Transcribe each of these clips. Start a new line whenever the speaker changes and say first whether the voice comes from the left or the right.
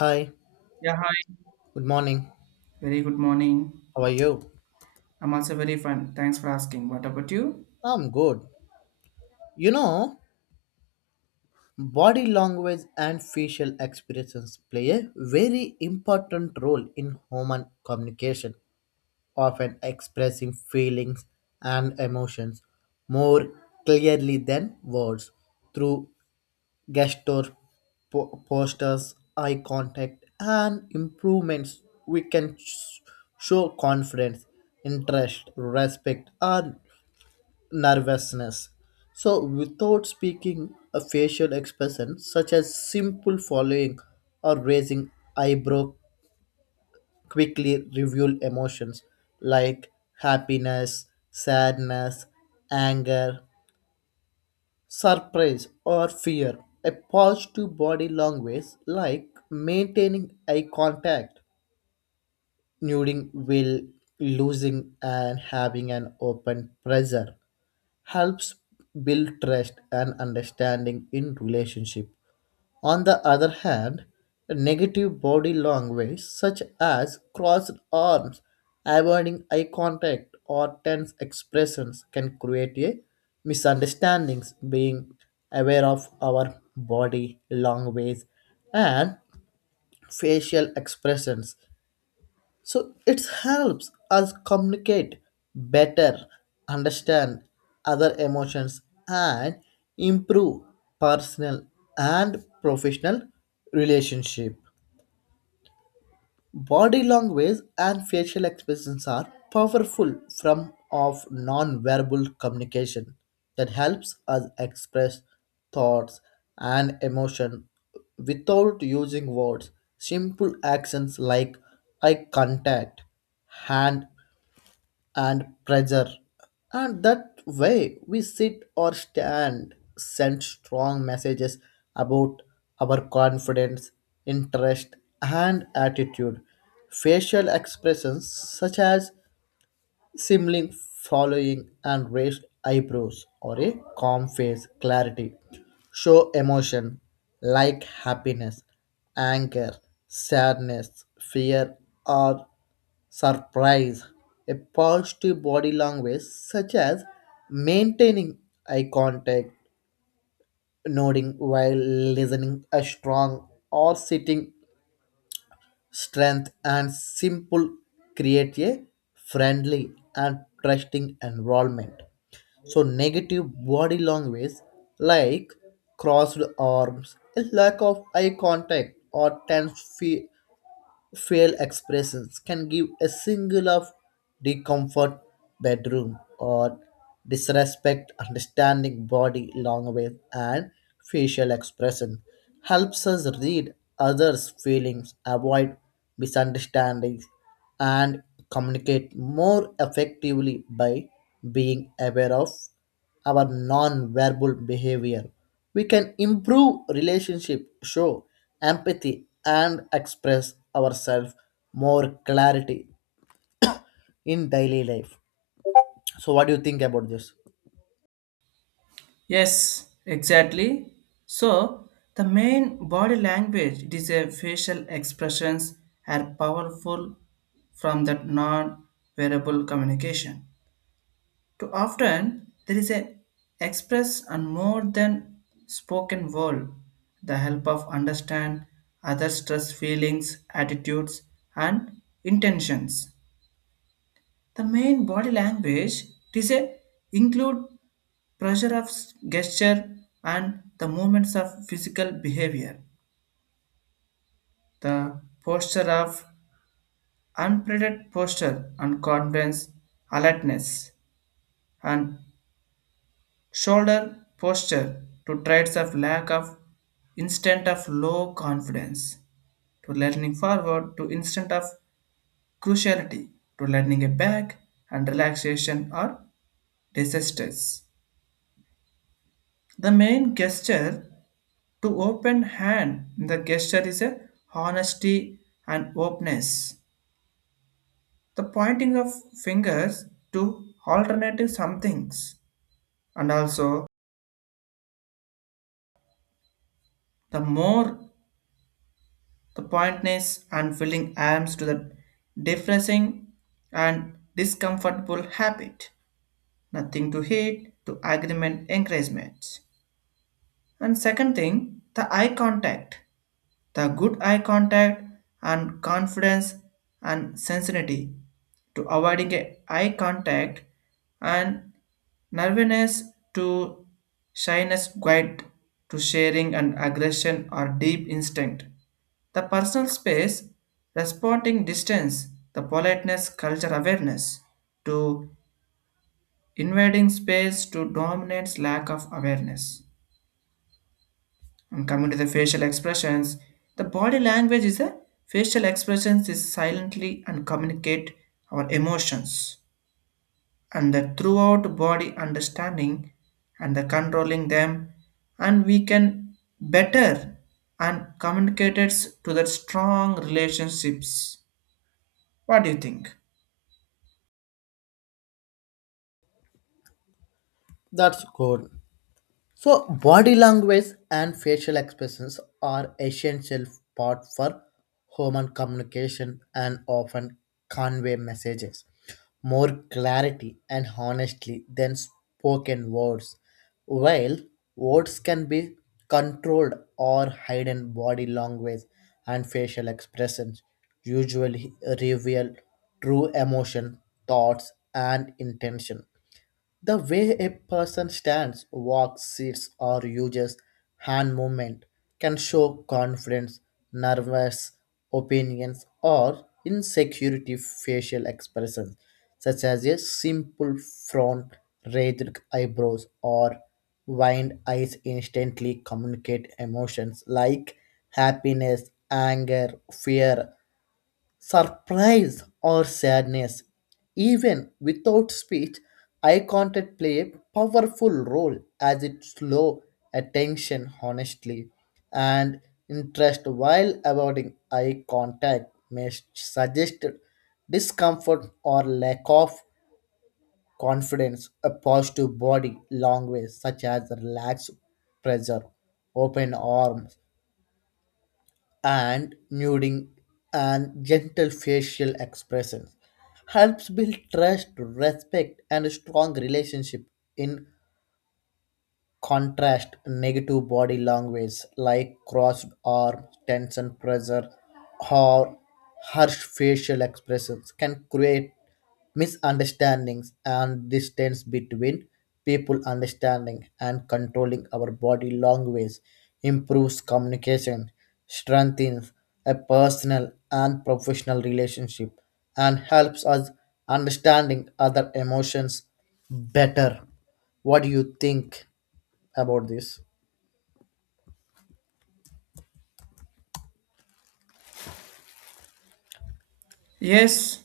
left: Hi,
right: Yeah, hi.
left: good morning.
right: Very good morning.
left: How are you?
right: I'm also very fine. Thanks for asking. What about you?
left: I'm good. You know, body language and facial expressions play a very important role in human communication, often expressing feelings and emotions more clearly than words through gesture, postures, eye contact, and improvements. We can show confidence, interest, respect, or nervousness. So, without speaking, a facial expression such as simple following or raising eyebrow quickly reveal emotions like happiness, sadness, anger, surprise, or fear. A positive body language like maintaining eye contact, nodding will, losing, and having an open pressure helps build trust and understanding in relationship. On the other hand, negative body language such as crossed arms, avoiding eye contact, or tense expressions can create a misunderstandings. Being aware of our body language and facial expressions so it helps us communicate better, understand other emotions, and improve personal and professional relationship. Body language and facial expressions are powerful form of non-verbal communication that helps us express thoughts and emotion without using words. Simple actions like eye contact, hand and pressure. And that way we sit or stand send strong messages about our confidence, interest, and attitude. Facial expressions such as Simling following and raised eyebrows or a calm face clarity show emotion like happiness, anger, sadness, fear, or surprise. A positive body language such as maintaining eye contact, nodding while listening a strong or sitting strength, and simple create a friendly and trusting environment. So, negative body language like crossed arms, a lack of eye contact, or tense feet facial expressions can give a single of discomfort, bedroom or disrespect understanding body language and facial expression helps us read others feelings avoid misunderstandings and communicate more effectively by being aware of our non-verbal behavior we can improve relationship, show empathy, and express ourselves more clarity in daily life. So what do you think about this?
right: Yes, exactly. So, the main body language, it is a facial expressions are powerful from that non-verbal communication. Too often, there is a express and more than spoken word, the help of understand other stress feelings, attitudes, and intentions. The main body language is a include pressure of s- gesture and the movements of physical behavior. The posture of unpredicted posture and confidence, alertness, and shoulder posture to traits of lack of instant of low confidence to leaning forward to instant of cruciality to leaning a back and relaxation or disasters. The main gesture to open hand, the gesture is a honesty and openness. The pointing of fingers to alternative somethings, and also the more the pointness and filling arms to the depressing and discomfortable habit. Nothing to hate to agreement encouragement. And second thing, the eye contact. The good eye contact and confidence and sensitivity to avoiding a eye contact and nervousness to shyness quiet to sharing and aggression or deep instinct. The personal space, responding distance, the politeness, culture awareness to invading space to dominance lack of awareness. And coming to the facial expressions, the body language is a facial expressions is silently and communicate our emotions and the throughout body understanding and the controlling them and we can better and communicate it to the strong relationships. What do you think?
left: That's good. So, body language and facial expressions are essential part for human communication and often convey messages more clarity and honestly than spoken words. While words can be controlled or hidden, body language and facial expressions usually reveal true emotion, thoughts, and intention. The way a person stands, walks, sits, or uses hand movement can show confidence, nervous opinions, or insecurity. Facial expressions, such as a simple frown, raised eyebrows, or wind eyes instantly communicate emotions like happiness, anger, fear, surprise or sadness. Even without speech, eye contact play a powerful role as it slow attention honestly and interest while avoiding eye contact may suggest discomfort or lack of confidence. A positive body language such as relaxed pressure, open arms, and nodding and gentle facial expressions helps build trust, respect, and a strong relationship. In contrast, negative body language like crossed arms, tension, pressure, or harsh facial expressions can create misunderstandings and distance between people. Understanding and controlling our body language improves communication, strengthens a personal and professional relationship, and helps us understanding other emotions better. What do you think about this?
right: Yes,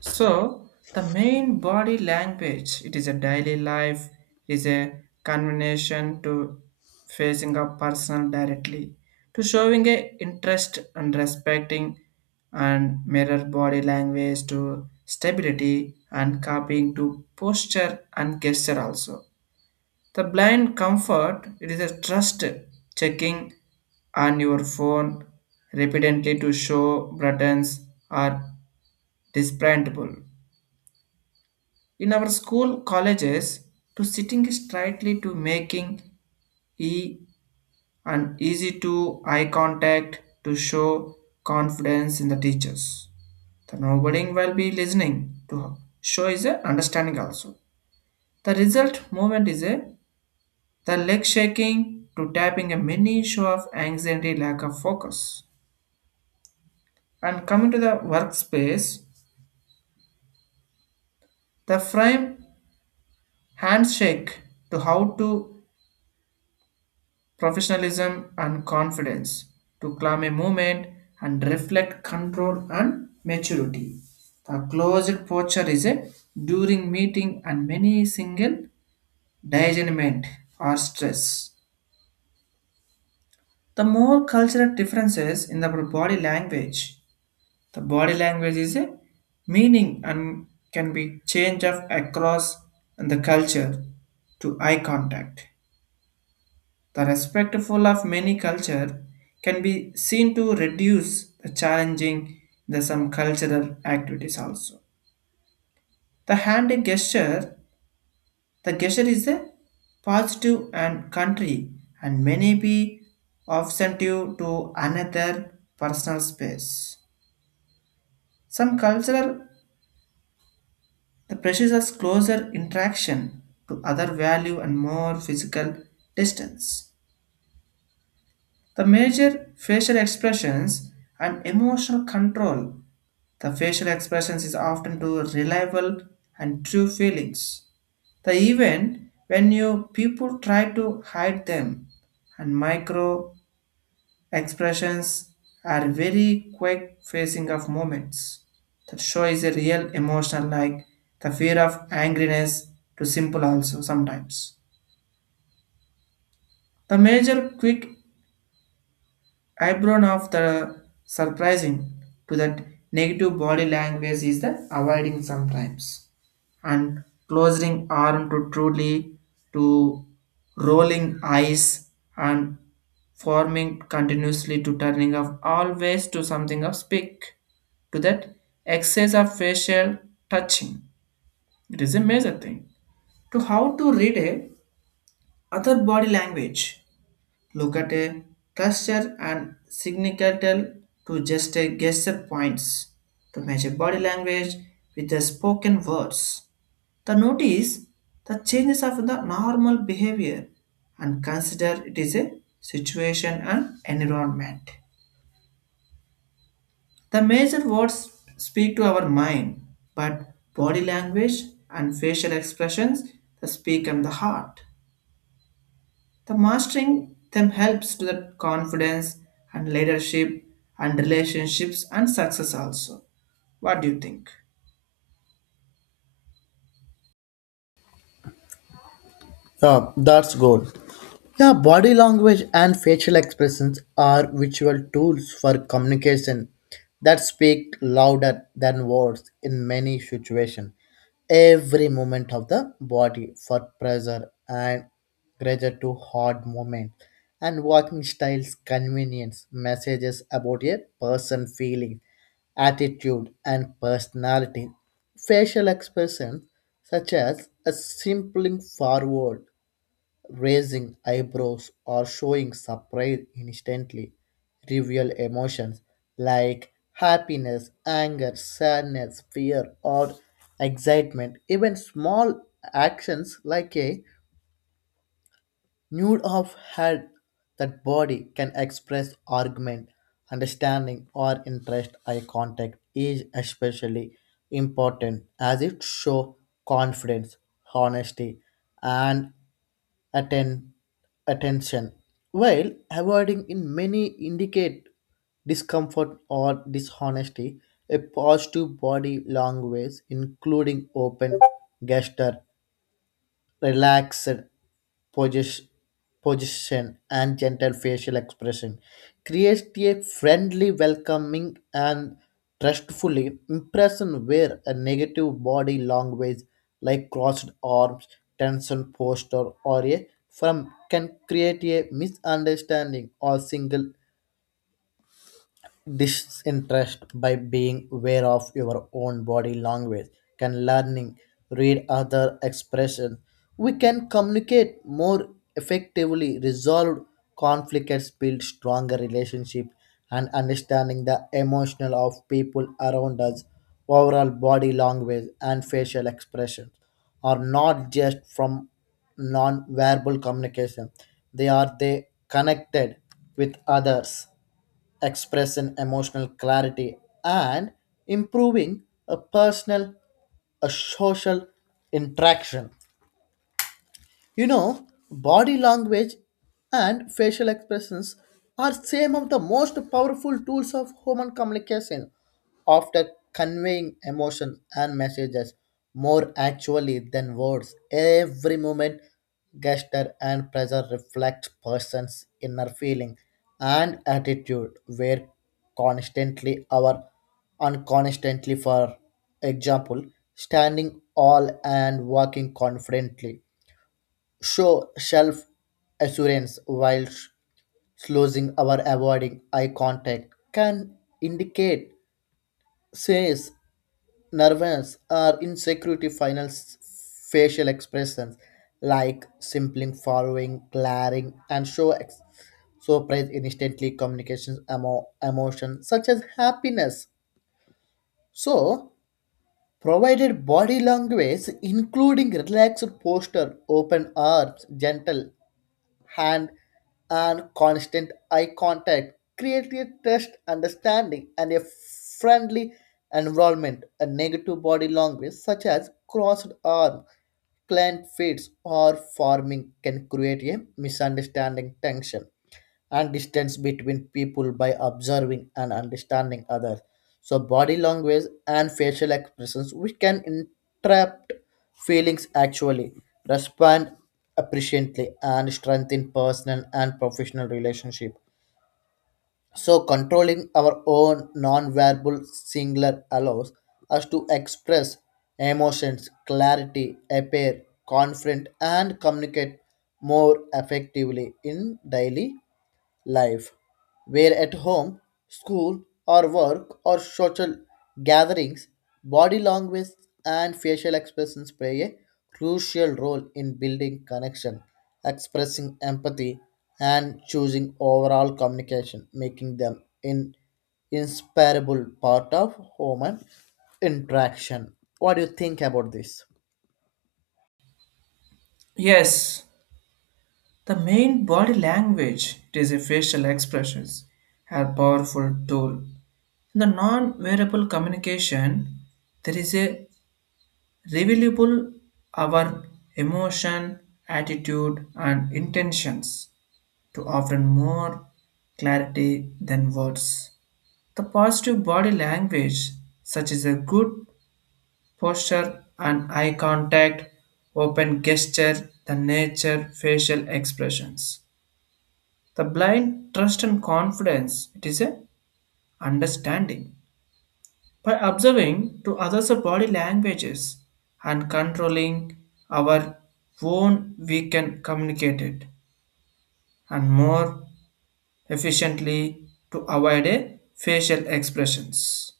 right: so the main body language, it is a daily life, is a conversation to facing a person directly, to showing a interest and respecting and mirror body language to stability and copying to posture and gesture also. The blind comfort, it is a trust checking on your phone repeatedly to show buttons or disbandable. In our school colleges, to sitting straightly to making e and easy to eye contact to show confidence in the teachers. The nobody will be listening to show is a understanding also. The result movement is a the leg shaking to tapping a mini show of anxiety lack of focus. And coming to the workspace, the frame handshake to how to professionalism and confidence to claim a movement and reflect control and maturity. The closed posture is a during meeting and many single disagreement or stress. The more cultural differences in the body language. The body language is a meaning and can be changed of across the culture to eye contact. The respectful of many culture can be seen to reduce the challenging the some cultural activities also. The hand gesture, the gesture is a positive and country and many be offensive to another personal space. Some cultural the pressures us closer interaction to other value and more physical distance. The major facial expressions and emotional control. The facial expressions is often to reliable and true feelings. The even when you people try to hide them, and micro expressions are very quick facing of moments. That show is a real emotional like the fear of angriness to simple also sometimes. The major quick eyebrow of the surprising to that negative body language is the avoiding sometimes and closing arm to truly to rolling eyes and forming continuously to turning off always to something of speak to that excess of facial touching it is a major thing to how to read a other body language. Look at a cluster and signicatal to just a gesture points to measure body language with the spoken words. The notice the changes of the normal behavior and consider it is a situation and environment. The major words speak to our mind, but body language and facial expressions they speak on the heart. The mastering them helps to the confidence and leadership and relationships and success also. What do you think?
left: Yeah, that's good. Yeah, body language and facial expressions are visual tools for communication that speak louder than words in many situations. Every movement of the body for pressure and pressure to hard movement and walking styles convenience messages about a person feeling, attitude and personality. Facial expressions such as a simpling forward, raising eyebrows or showing surprise instantly reveal emotions like happiness, anger, sadness, fear, or excitement. Even small actions like a nude of head that body can express argument, understanding, or interest. Eye contact is especially important as it shows confidence, honesty, and atten- attention, while avoiding in many indicate discomfort or dishonesty. A positive body language, including open gesture, relaxed position, position and gentle facial expression creates a friendly, welcoming, and trustfully impression, where a negative body language like crossed arms, tension posture, or a firm can create a misunderstanding or single disinterest. By being aware of your own body language can learning read other expression, we can communicate more effectively, resolve conflicts, build stronger relationship, and understanding the emotional of people around us. Overall, body language and facial expressions are not just from non-verbal communication, they are they connected with others, expressing emotional clarity, and improving a personal, a social interaction. You know, body language and facial expressions are some of the most powerful tools of human communication after conveying emotion and messages more actually than words. Every movement, gesture and pressure reflect person's inner feeling and attitude where constantly our unconstantly, for example, standing all and walking confidently show self assurance, while slowing or avoiding eye contact can indicate says nervous or insecurity. Final facial expressions like simpling, following glaring and show surprise instantly communications emotion such as happiness. So, provided body language including relaxed posture, open arms, gentle hand and constant eye contact create a trust understanding and a friendly environment. A negative body language such as crossed arms, clenched fists or forming can create a misunderstanding, tension and distance between people by observing and understanding others. So, body language and facial expressions, which can interrupt feelings actually, respond appreciatively, and strengthen personal and professional relationship. So, controlling our own non-verbal singular allows us to express emotions, clarity, appear confident, and communicate more effectively in daily life, where at home, school, or work, or social gatherings, body language and facial expressions play a crucial role in building connection, expressing empathy, and choosing overall communication, making them an inseparable part of human interaction. What do you think about this?
right: Yes, the main body language it is a facial expressions a powerful tool. In the non-verbal communication, there is a revealable our emotion, attitude, and intentions to often more clarity than words. The positive body language, such as a good posture and eye contact, open gesture, the nature, facial expressions. The blind trust and confidence, it is a understanding. By observing to others' body languages and controlling our own, we can communicate it and more efficiently to avoid a facial expressions.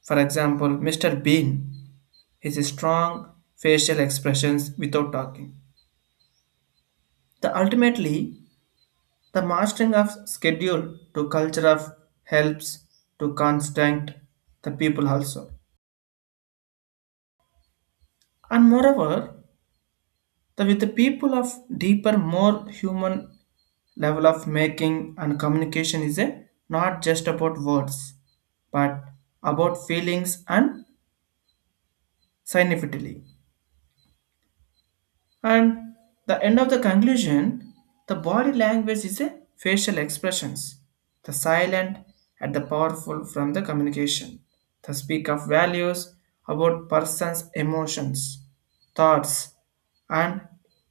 right: For example, Mr. Bean his strong facial expressions without talking. The ultimately, the mastering of schedule to culture of helps to constant the people also. And moreover, the with the people of deeper, more human level of making and communication is a not just about words, but about feelings and significantly. And the end of the conclusion, the body language is a facial expressions, the silent and the powerful from the communication, the speak of values about person's emotions, thoughts, and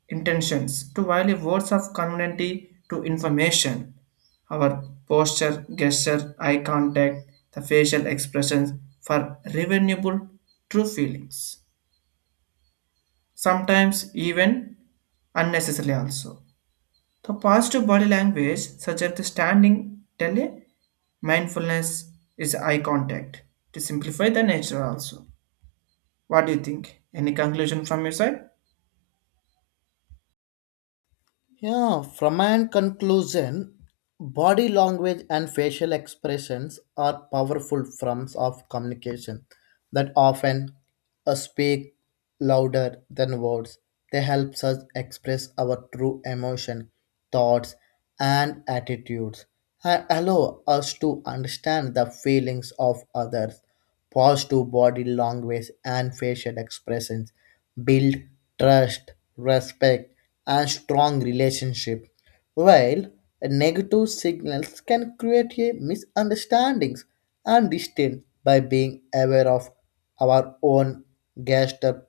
right: intentions to value words of community to information. Our posture, gesture, eye contact, the facial expressions for revealable true feelings sometimes even unnecessarily also. The positive body language, such as the standing tele, mindfulness is eye contact to simplify the nature also. What do you think? Any conclusion from your side?
left: Yeah, from my own conclusion, body language and facial expressions are powerful forms of communication that often speak louder than words. They help us express our true emotion, thoughts, and attitudes and allow us to understand the feelings of others. Pause to body language and facial expressions build trust, respect, and strong relationship. While negative signals can create a misunderstandings and distance by being aware of our own gesture,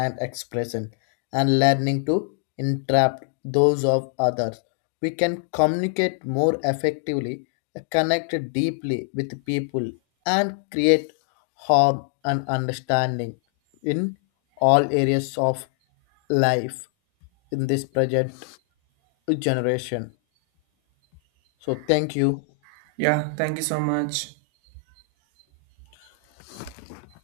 left: and expression, and learning to entrap those of others. We can communicate more effectively, connect deeply with people, and create harm and understanding in all areas of life in this present generation. So, thank you.
right: Yeah, thank you so much.